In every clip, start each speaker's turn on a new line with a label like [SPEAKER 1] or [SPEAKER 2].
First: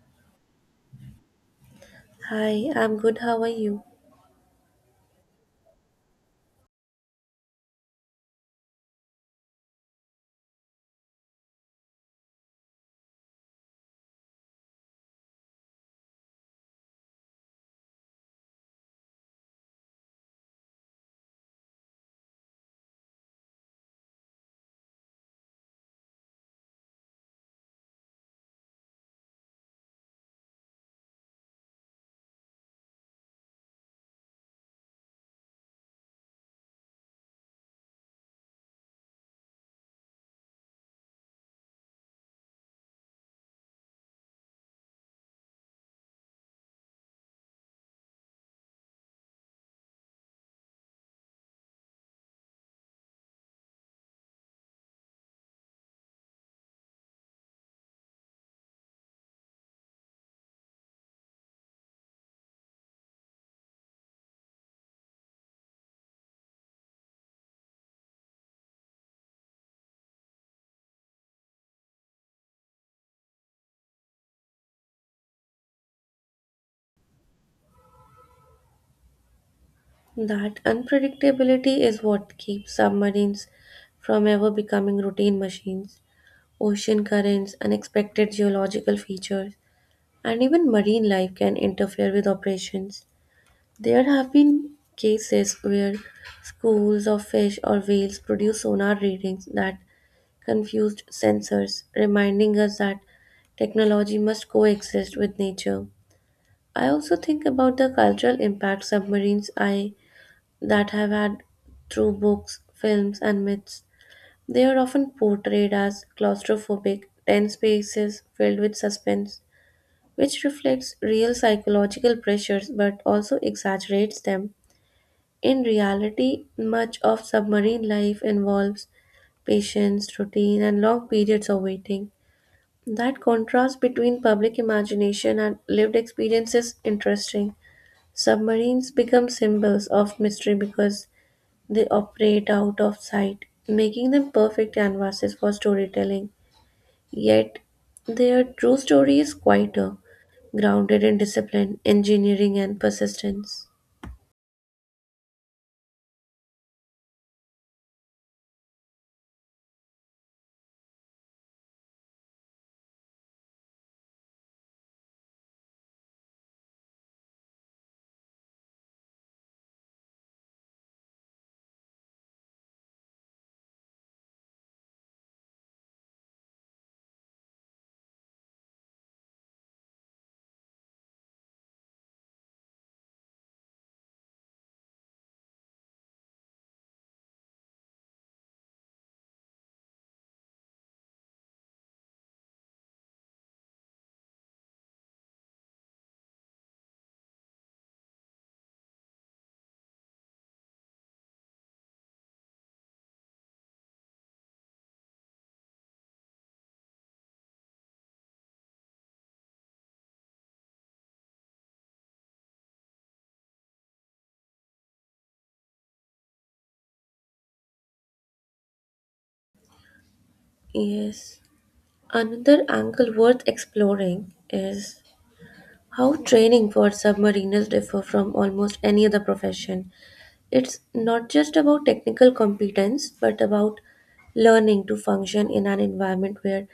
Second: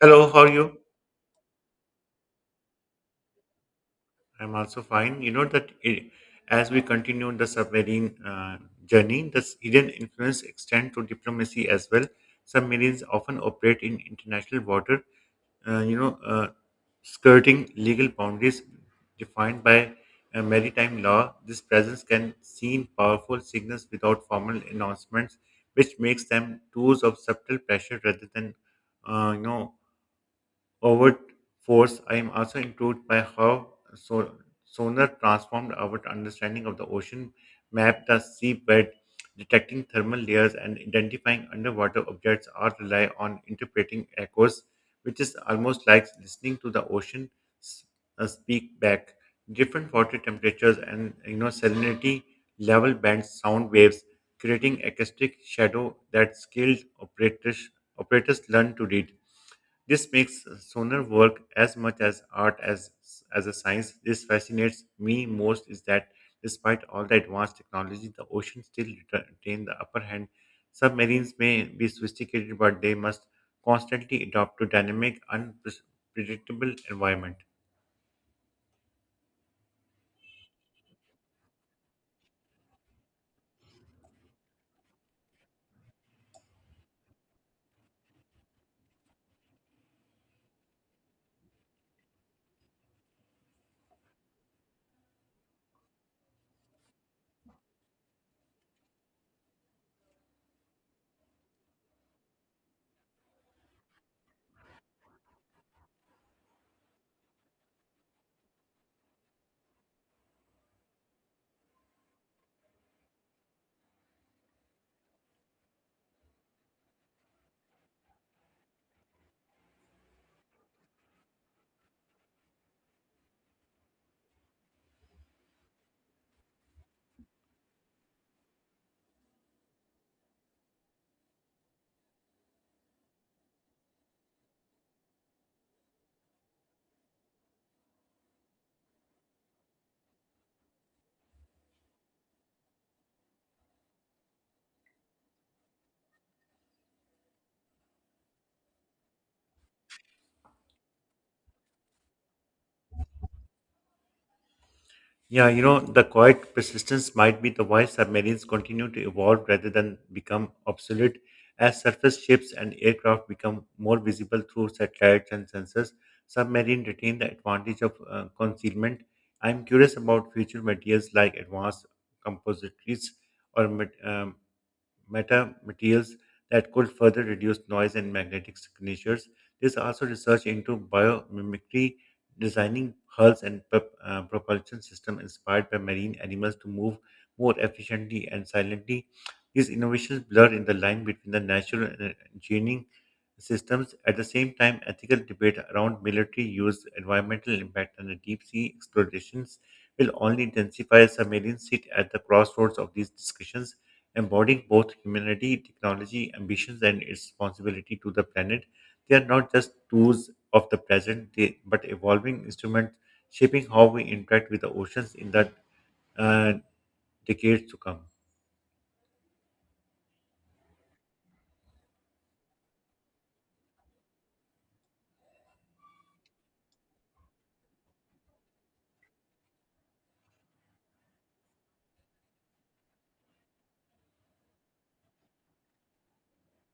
[SPEAKER 1] Hello, how are you?
[SPEAKER 2] Hi, I'm good. How are you?
[SPEAKER 1] I'm also fine. You know that as we continue the submarine journey, the Iranian influence extend to diplomacy as well. Submarines often operate in international water, uh, you know, uh, skirting legal boundaries defined by maritime law. This presence can seem powerful signals without formal announcements, which makes them tools of subtle pressure rather than, uh, you know, overt force. I am also intrigued by how sonar transformed our understanding of the ocean, map the seabed, detecting thermal layers, and identifying underwater objects all rely on interpreting echoes, which is almost like listening to the ocean s- speak back. Different water temperatures and salinity level bends sound waves, creating acoustic shadow that skilled operators learn to read. This makes sonar work as much as art as a science. This fascinates me most is that despite all the advanced technology, the ocean still retain the upper hand. Submarines may be sophisticated, but they must constantly adapt to dynamic, unpredictable environment.
[SPEAKER 2] That unpredictability is what keeps submarines from ever becoming routine machines. Ocean currents, unexpected geological features, and even marine life can interfere with operations. There have been cases where schools of fish or whales produce sonar readings that confused sensors, reminding us that technology must coexist with nature. I also think about the cultural impact submarines I that have had through books, films, and myths. They are often portrayed as claustrophobic, tense spaces filled with suspense, which reflects real psychological pressures but also exaggerates them. In reality, much of submarine life involves patience, routine, and long periods of waiting. That contrast between public imagination and lived experience is interesting. Submarines become symbols of mystery because they operate out of sight, making them perfect canvases for storytelling. Yet, their true story is quieter, grounded in discipline, engineering, and persistence.
[SPEAKER 1] Yeah, you know, the quiet persistence might be the why submarines continue to evolve rather than become obsolete. As surface ships and aircraft become more visible through satellites and sensors, submarine retain the advantage of concealment. I'm curious about future materials like advanced composites or meta materials that could further reduce noise and magnetic signatures. There's also research into biomimicry, designing hulls and propulsion systems inspired by marine animals to move more efficiently and silently. These innovations blur in the line between the natural and engineering systems. At the same time, ethical debate around military use, environmental impact, and the deep sea explorations will only intensify. Submarines sit at the crossroads of these discussions embodying both humanity, technology, ambitions, and its responsibility to the planet. They are not just tools of the present, they, but evolving instruments shaping how we interact with the oceans in the uh, decades to come.
[SPEAKER 2] Yes. Another angle worth exploring is how training for submariners differ from almost any other profession. It's not just about technical competence, but about learning to function in an environment where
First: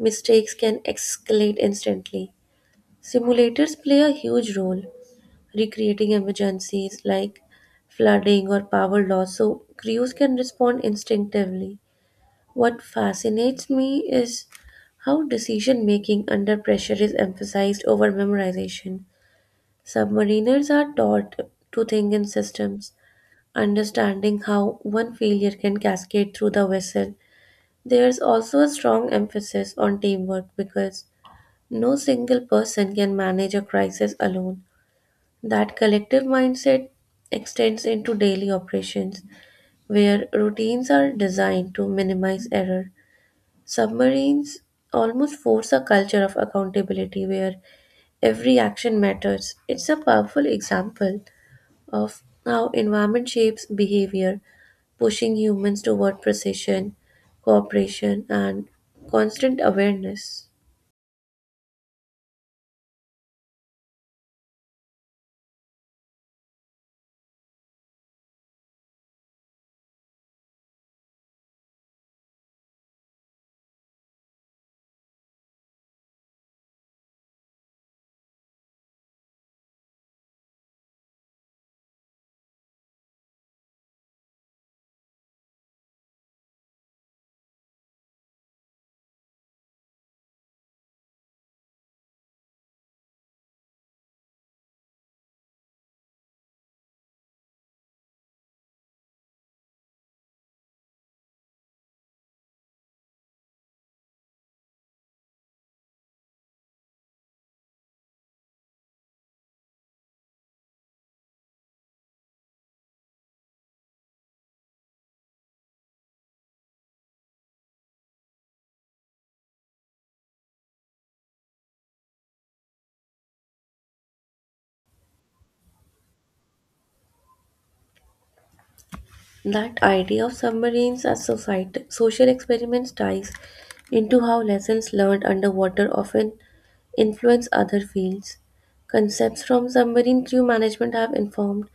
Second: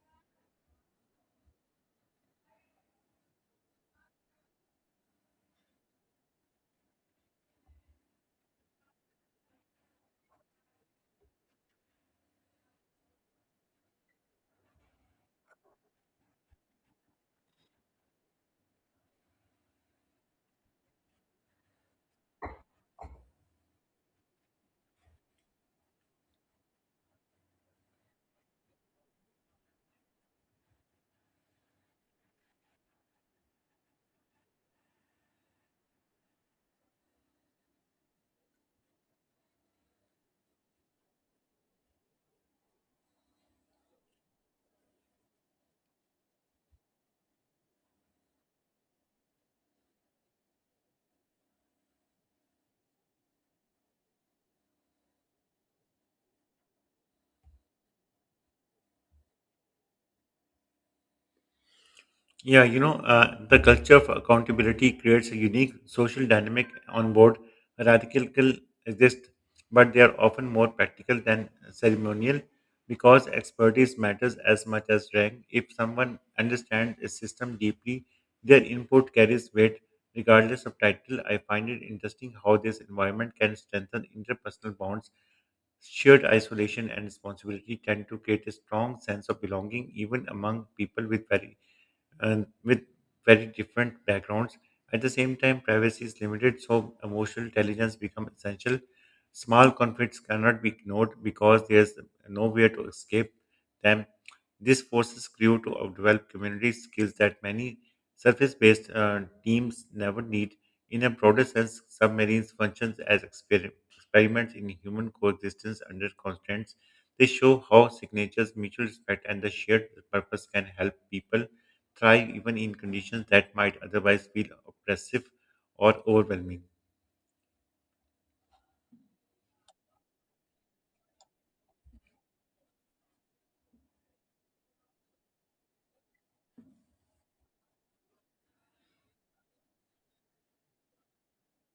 [SPEAKER 2] mistakes can escalate instantly. Simulators play a huge role, recreating emergencies like flooding or power loss so crews can respond instinctively. What fascinates me is how decision making under pressure is emphasized over memorization. Submariners are taught to think in systems, understanding how one failure can cascade through the vessel. There's also a strong emphasis on teamwork because no single person can manage a crisis alone. That collective mindset extends into daily operations, where routines are designed to minimize error. Submarines almost force a culture of accountability where every action matters. It's a powerful example of how environment shapes behavior, pushing humans toward precision, cooperation, and constant awareness.
[SPEAKER 1] Yeah, you know, the culture of accountability creates a unique social dynamic on board. Radical exist, but they are often more practical than ceremonial because expertise matters as much as rank. If someone understands a system deeply, their input carries weight regardless of title. I find it interesting how this environment can strengthen interpersonal bonds. Shared isolation and responsibility tend to create a strong sense of belonging even among people with very and with very different backgrounds. At the same time, privacy is limited, so emotional intelligence becomes essential. Small conflicts cannot be ignored because there's nowhere to escape them. This forces crew to develop community skills that many surface-based teams never need. In a broader sense, submarines functions as experiments in human coexistence under constraints. They show how signatures, mutual respect, and the shared purpose can help people thrive even in conditions that might otherwise feel oppressive or overwhelming.
[SPEAKER 2] That idea of submarines as society, social experiments ties into how lessons learned underwater often influence other fields. Concepts from submarine crew management have informed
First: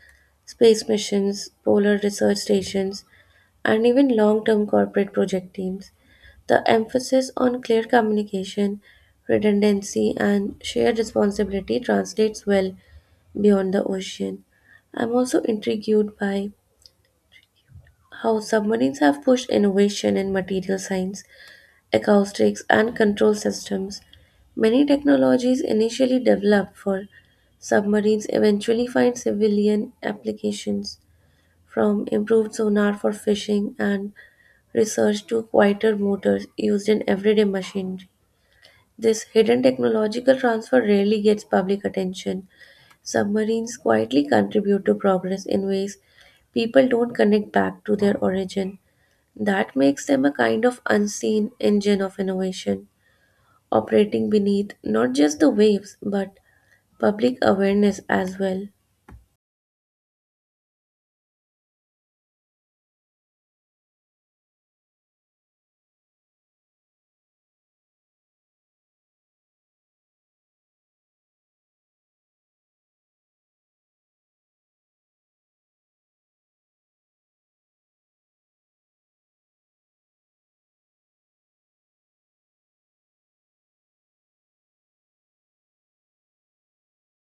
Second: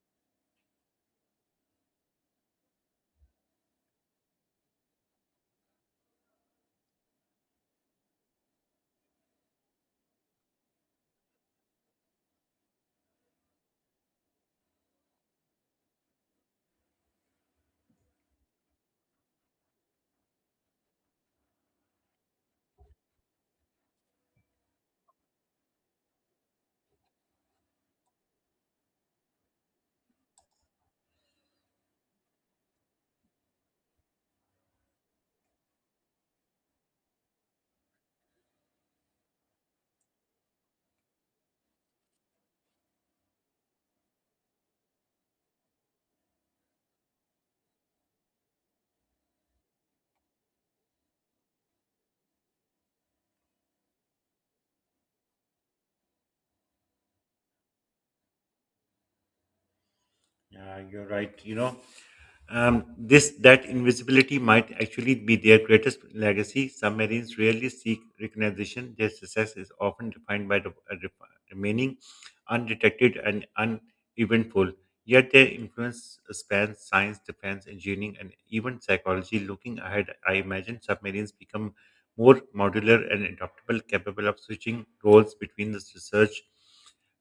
[SPEAKER 2] space missions, polar research stations, and even long term corporate project teams. The emphasis on clear communication, redundancy, and shared responsibility translates well beyond the ocean. I'm also intrigued by how submarines have pushed innovation in material science, acoustics, and control systems. Many technologies initially developed for submarines eventually find civilian applications, from improved sonar for fishing and research to quieter motors used in everyday machinery. This hidden technological transfer rarely gets public attention. Submarines quietly contribute to progress in ways people don't connect back to their origin. That makes them a kind of unseen engine of innovation, operating beneath not just the waves but public awareness as well.
[SPEAKER 1] Yeah, you're right. You know, this that invisibility might actually be their greatest legacy. Submarines rarely seek recognition. Their success is often defined by the remaining undetected and uneventful. Yet their influence spans science, defense, engineering, and even psychology. Looking ahead, I imagine submarines become more modular and adaptable, capable of switching roles between the research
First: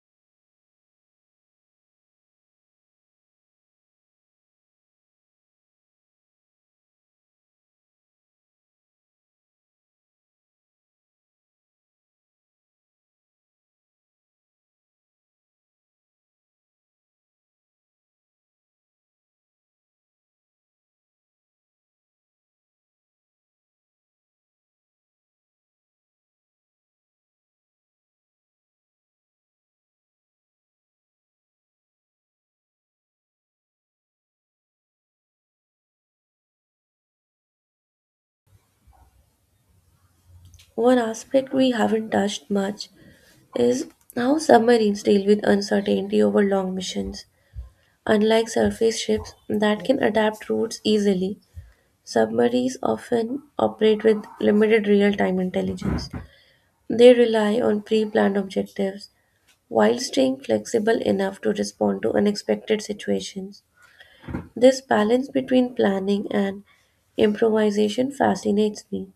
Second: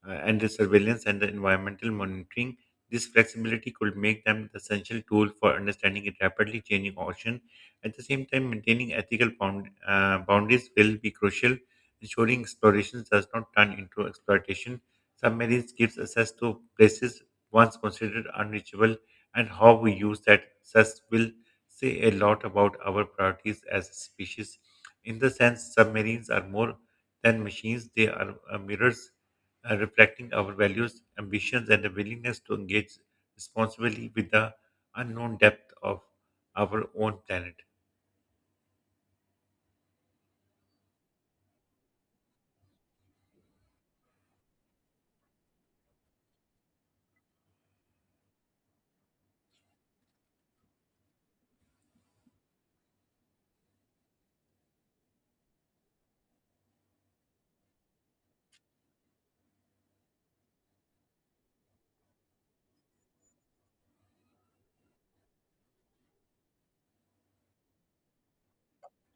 [SPEAKER 1] and the surveillance and the environmental monitoring. This flexibility could make them the essential tool for understanding a rapidly changing ocean. At the same time, maintaining boundaries will be crucial, ensuring exploration does not turn into exploitation. Submarines gives access to places once considered unreachable, and how we use that access will say a lot about our priorities as a species. In the sense, submarines are more than machines; they are mirrors reflecting our values, ambitions, and a willingness to engage responsibly with the unknown depth of our own planet.
[SPEAKER 2] One aspect we haven't touched much is how submarines deal with uncertainty over long missions. Unlike surface ships that can adapt routes easily, submarines often operate with limited real time intelligence. They rely on pre planned objectives, while staying flexible enough to respond to unexpected situations. This balance between planning and improvisation fascinates me.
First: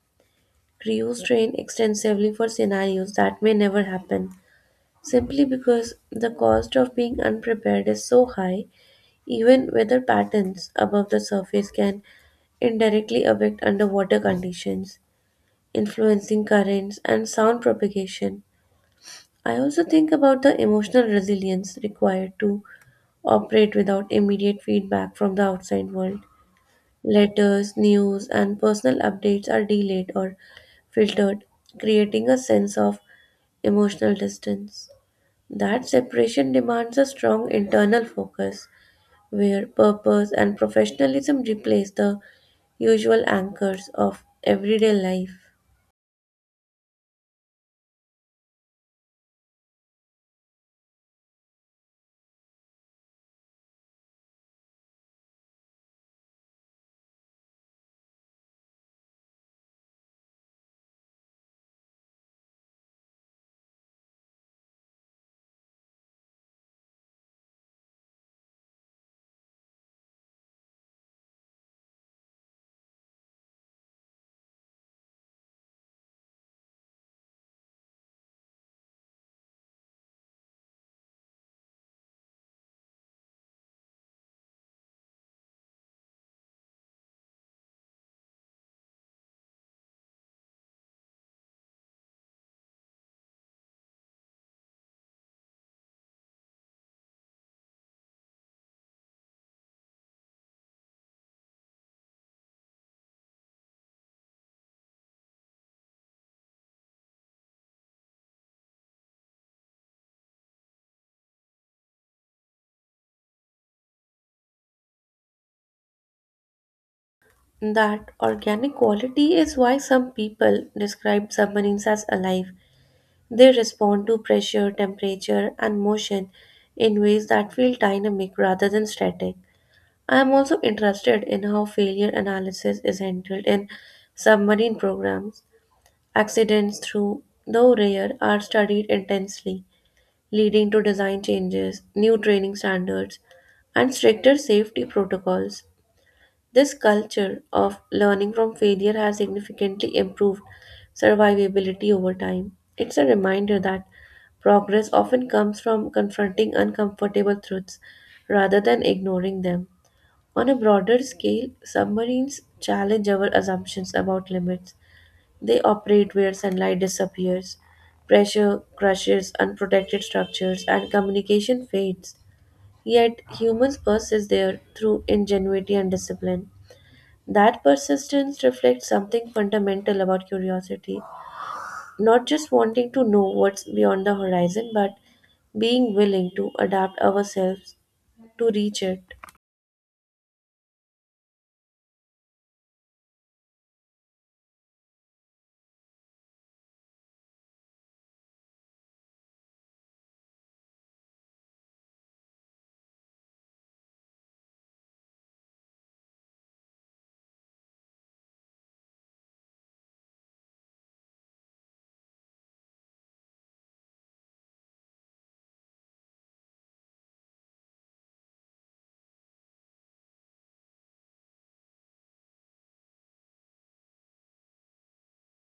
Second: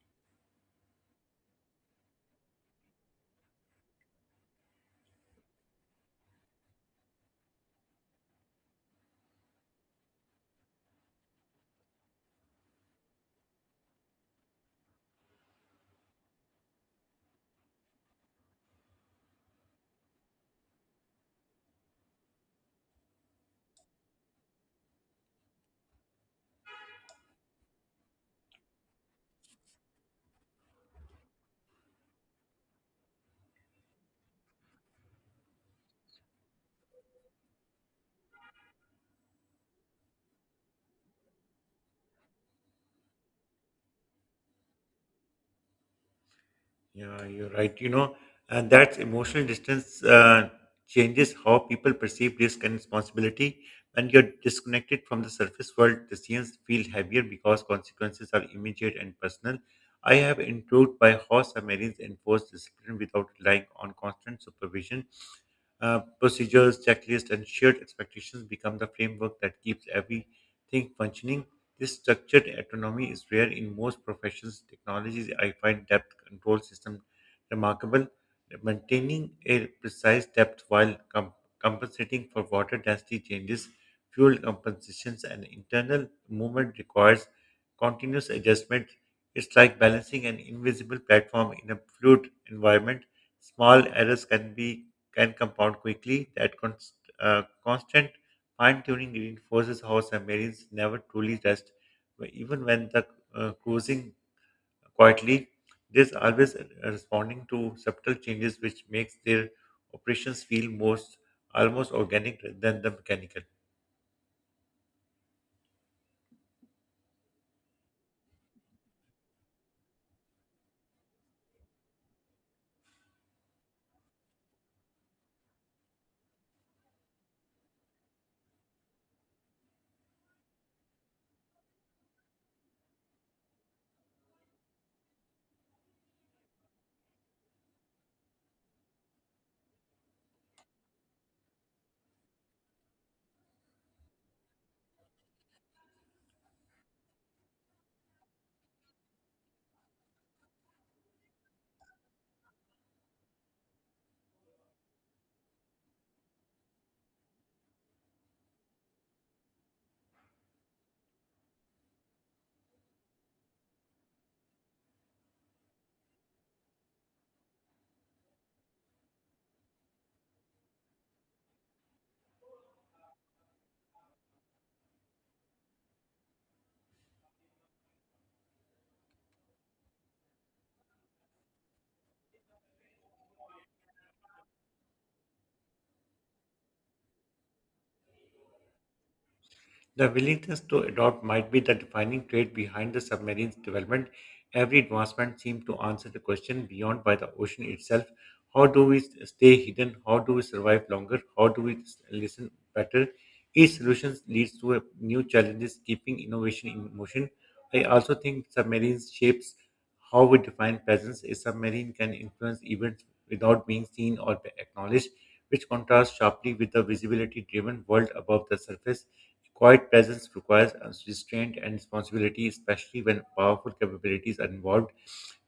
[SPEAKER 2] Crews train extensively for scenarios that may never happen, simply because the cost of being unprepared is so high, even weather patterns above the surface can indirectly affect underwater conditions, influencing currents and sound propagation. I also think about the emotional resilience required to operate without immediate feedback from the outside world. Letters, news, and personal updates are delayed or filtered, creating a sense of emotional distance. That separation demands a strong internal focus, where purpose and professionalism replace the usual anchors of everyday life.
[SPEAKER 1] Yeah, you're right. You know, and that emotional distance changes how people perceive risk and responsibility. When you're disconnected from the surface world, decisions feel heavier because consequences are immediate and personal. I have intrigued by how submarines enforce discipline without relying on constant supervision. Procedures, checklists, and shared expectations become the framework that keeps everything functioning. This structured autonomy is rare in most professions. Technologies, I find depth control system remarkable. Maintaining a precise depth while compensating for water density changes, fuel compensations, and internal movement requires continuous adjustment. It's like balancing an invisible platform in a fluid environment. Small errors can compound quickly. That constant fine tuning reinforces how submarines never truly rest, even when the cruising quietly. There's always responding to subtle changes, which makes their operations feel most almost organic than the mechanical.
[SPEAKER 2] That organic quality is why some people describe submarines as alive. They respond to pressure, temperature, and motion in ways that feel dynamic rather than static. I am also interested in how failure analysis is handled in submarine programs. Accidents, through though rare, are studied intensely, leading to design changes, new training standards, and stricter safety protocols. This culture of learning from failure has significantly improved survivability over time. It's a reminder that progress often comes from confronting uncomfortable truths rather than ignoring them. On a broader scale, submarines challenge our assumptions about limits. They operate where sunlight disappears, pressure crushes unprotected structures, and communication fades. Yet humans persist there through ingenuity and discipline. That persistence reflects something fundamental about curiosity, not just wanting to know what's beyond the horizon, but being willing to adapt ourselves to reach it.
[SPEAKER 1] The willingness to adopt might be the defining trait behind the submarine's development. Every advancement seemed to answer the question beyond by the ocean itself. How do we stay hidden? How do we survive longer? How do we listen better? Each solution leads to a new challenges, keeping innovation in motion. I also think submarines shapes how we define presence. A submarine can influence events without being seen or acknowledged, which contrasts sharply with the visibility-driven world above the surface. Quiet presence requires restraint and responsibility, especially when powerful capabilities are involved.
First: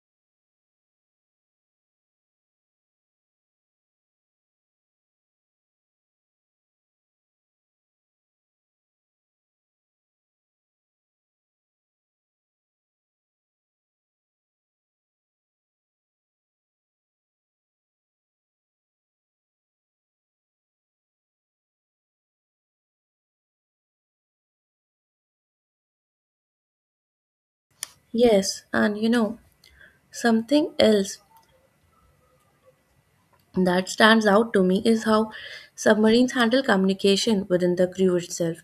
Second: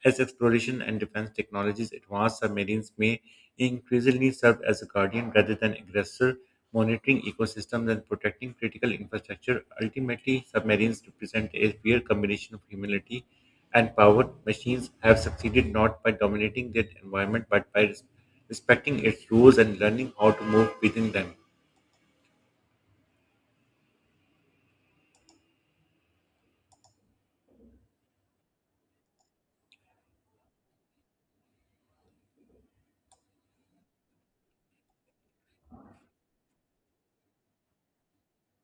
[SPEAKER 1] As exploration and defense technologies advance, submarines may increasingly serve as a guardian rather than aggressor, monitoring ecosystems and protecting critical infrastructure. Ultimately, submarines represent a rare combination of humility and power. Machines have succeeded not by dominating their environment but by respecting its rules and learning how to move within them.
[SPEAKER 2] Yes, and you know, something else that stands out to me is how submarines handle communication within the crew itself.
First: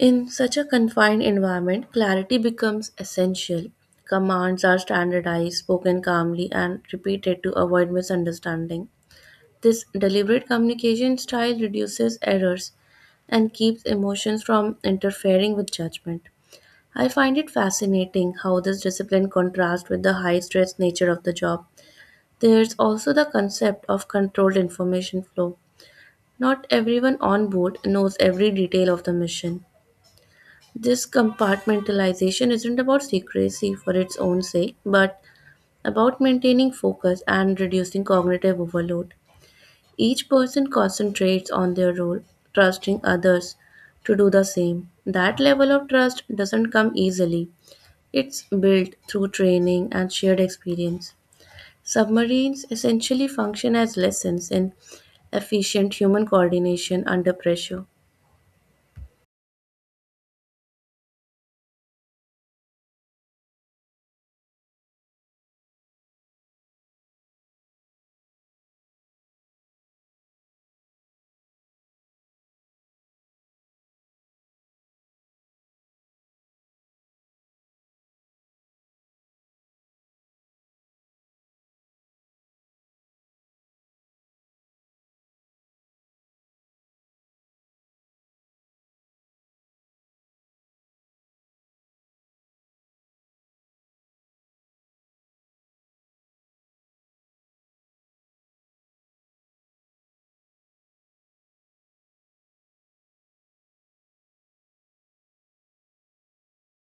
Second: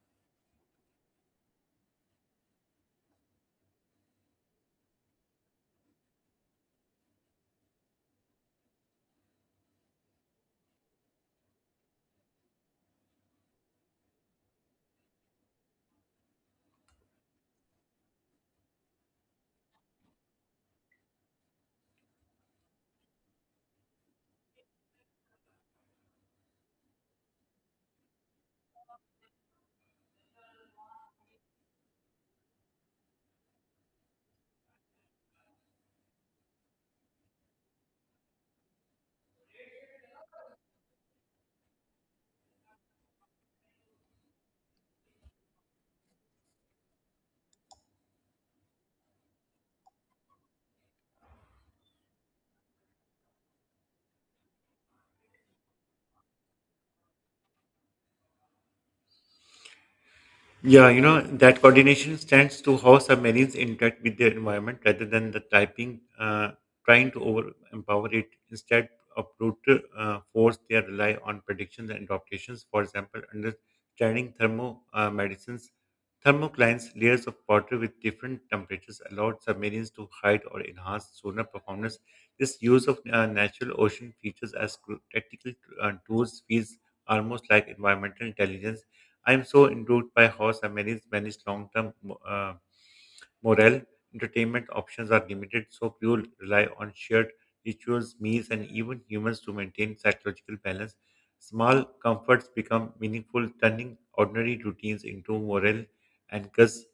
[SPEAKER 2] In such a confined environment, clarity becomes essential. Commands are standardized, spoken calmly, and repeated to avoid misunderstanding. This deliberate communication style reduces errors and keeps emotions from interfering with judgment. I find it fascinating how this discipline contrasts with the high stress nature of the job. There's also the concept of controlled information flow. Not everyone on board knows every detail of the mission. This compartmentalization isn't about secrecy for its own sake, but about maintaining focus and reducing cognitive overload. Each person concentrates on their role, trusting others to do the same. That level of trust doesn't come easily. It's built through training and shared experience. Submarines essentially function as lessons in efficient human coordination under pressure.
[SPEAKER 1] Yeah, you know, that coordination stands to how submarines interact with their environment rather than the typing trying to over empower it. Instead of brutal force, they rely on predictions and adaptations. For example, understanding thermoclines, layers of water with different temperatures allowed submarines to hide or enhance sonar performance. This use of natural ocean features as tactical tools feels almost like environmental intelligence. I'm so endured by how Samaris manage long term uh, morale. Entertainment options are limited, so few rely on shared rituals, meals, and even humans to maintain psychological balance. Small comforts become meaningful, turning ordinary routines into morale anchors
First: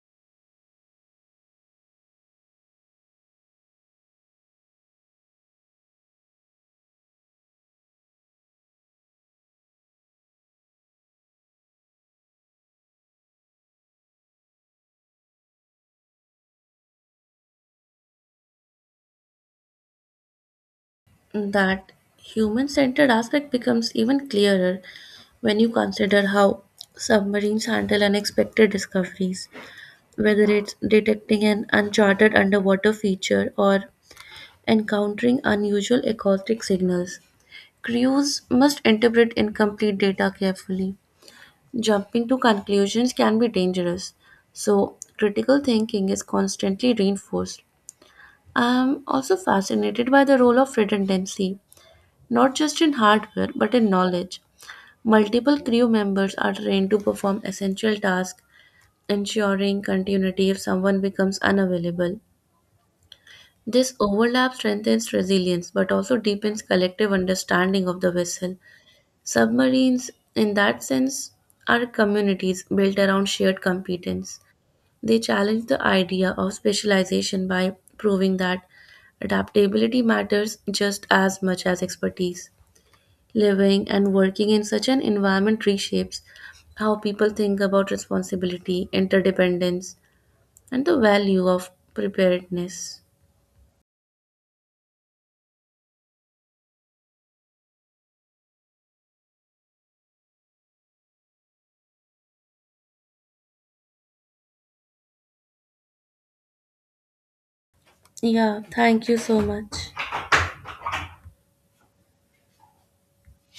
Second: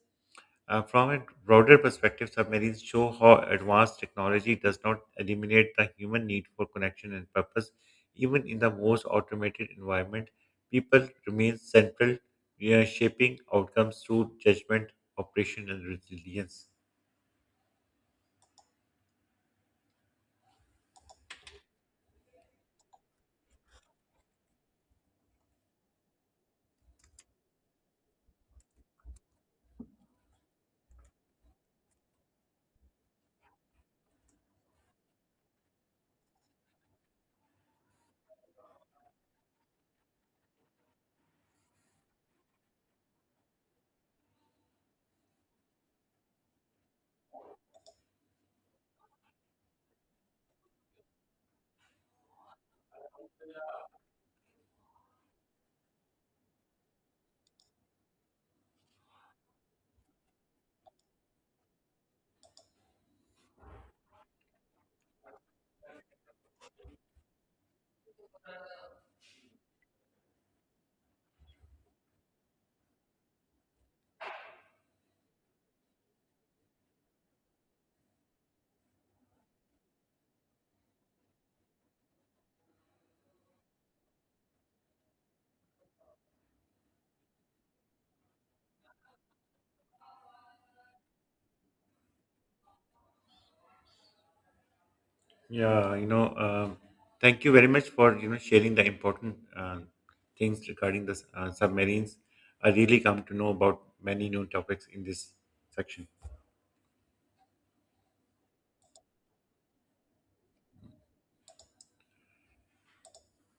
[SPEAKER 1] uh, From a broader perspective, submarines show how advanced technology does not eliminate the human need for connection and purpose. Even in the most automated environment, people remain central, shaping outcomes through judgment, operation, and resilience.
[SPEAKER 2] That human centered aspect becomes even clearer when you consider how submarines handle unexpected discoveries, whether it's detecting an uncharted underwater feature or encountering unusual acoustic signals. Crews must interpret incomplete data carefully. Jumping to conclusions can be dangerous, so critical thinking is constantly reinforced. I'm also fascinated by the role of redundancy, not just in hardware but in knowledge. Multiple crew members are trained to perform essential tasks, ensuring continuity if someone becomes unavailable. This overlap strengthens resilience but also deepens collective understanding of the vessel. Submarines, in that sense, are communities built around shared competence. They challenge the idea of specialization by proving that adaptability matters just as much as expertise. Living and working in such an environment reshapes how people think about responsibility, interdependence, and the value of preparedness.
[SPEAKER 1] Yeah, thank you very much for sharing the important things regarding the submarines. I really come to know about many new topics in this section.
[SPEAKER 2] Yeah, thank you so much.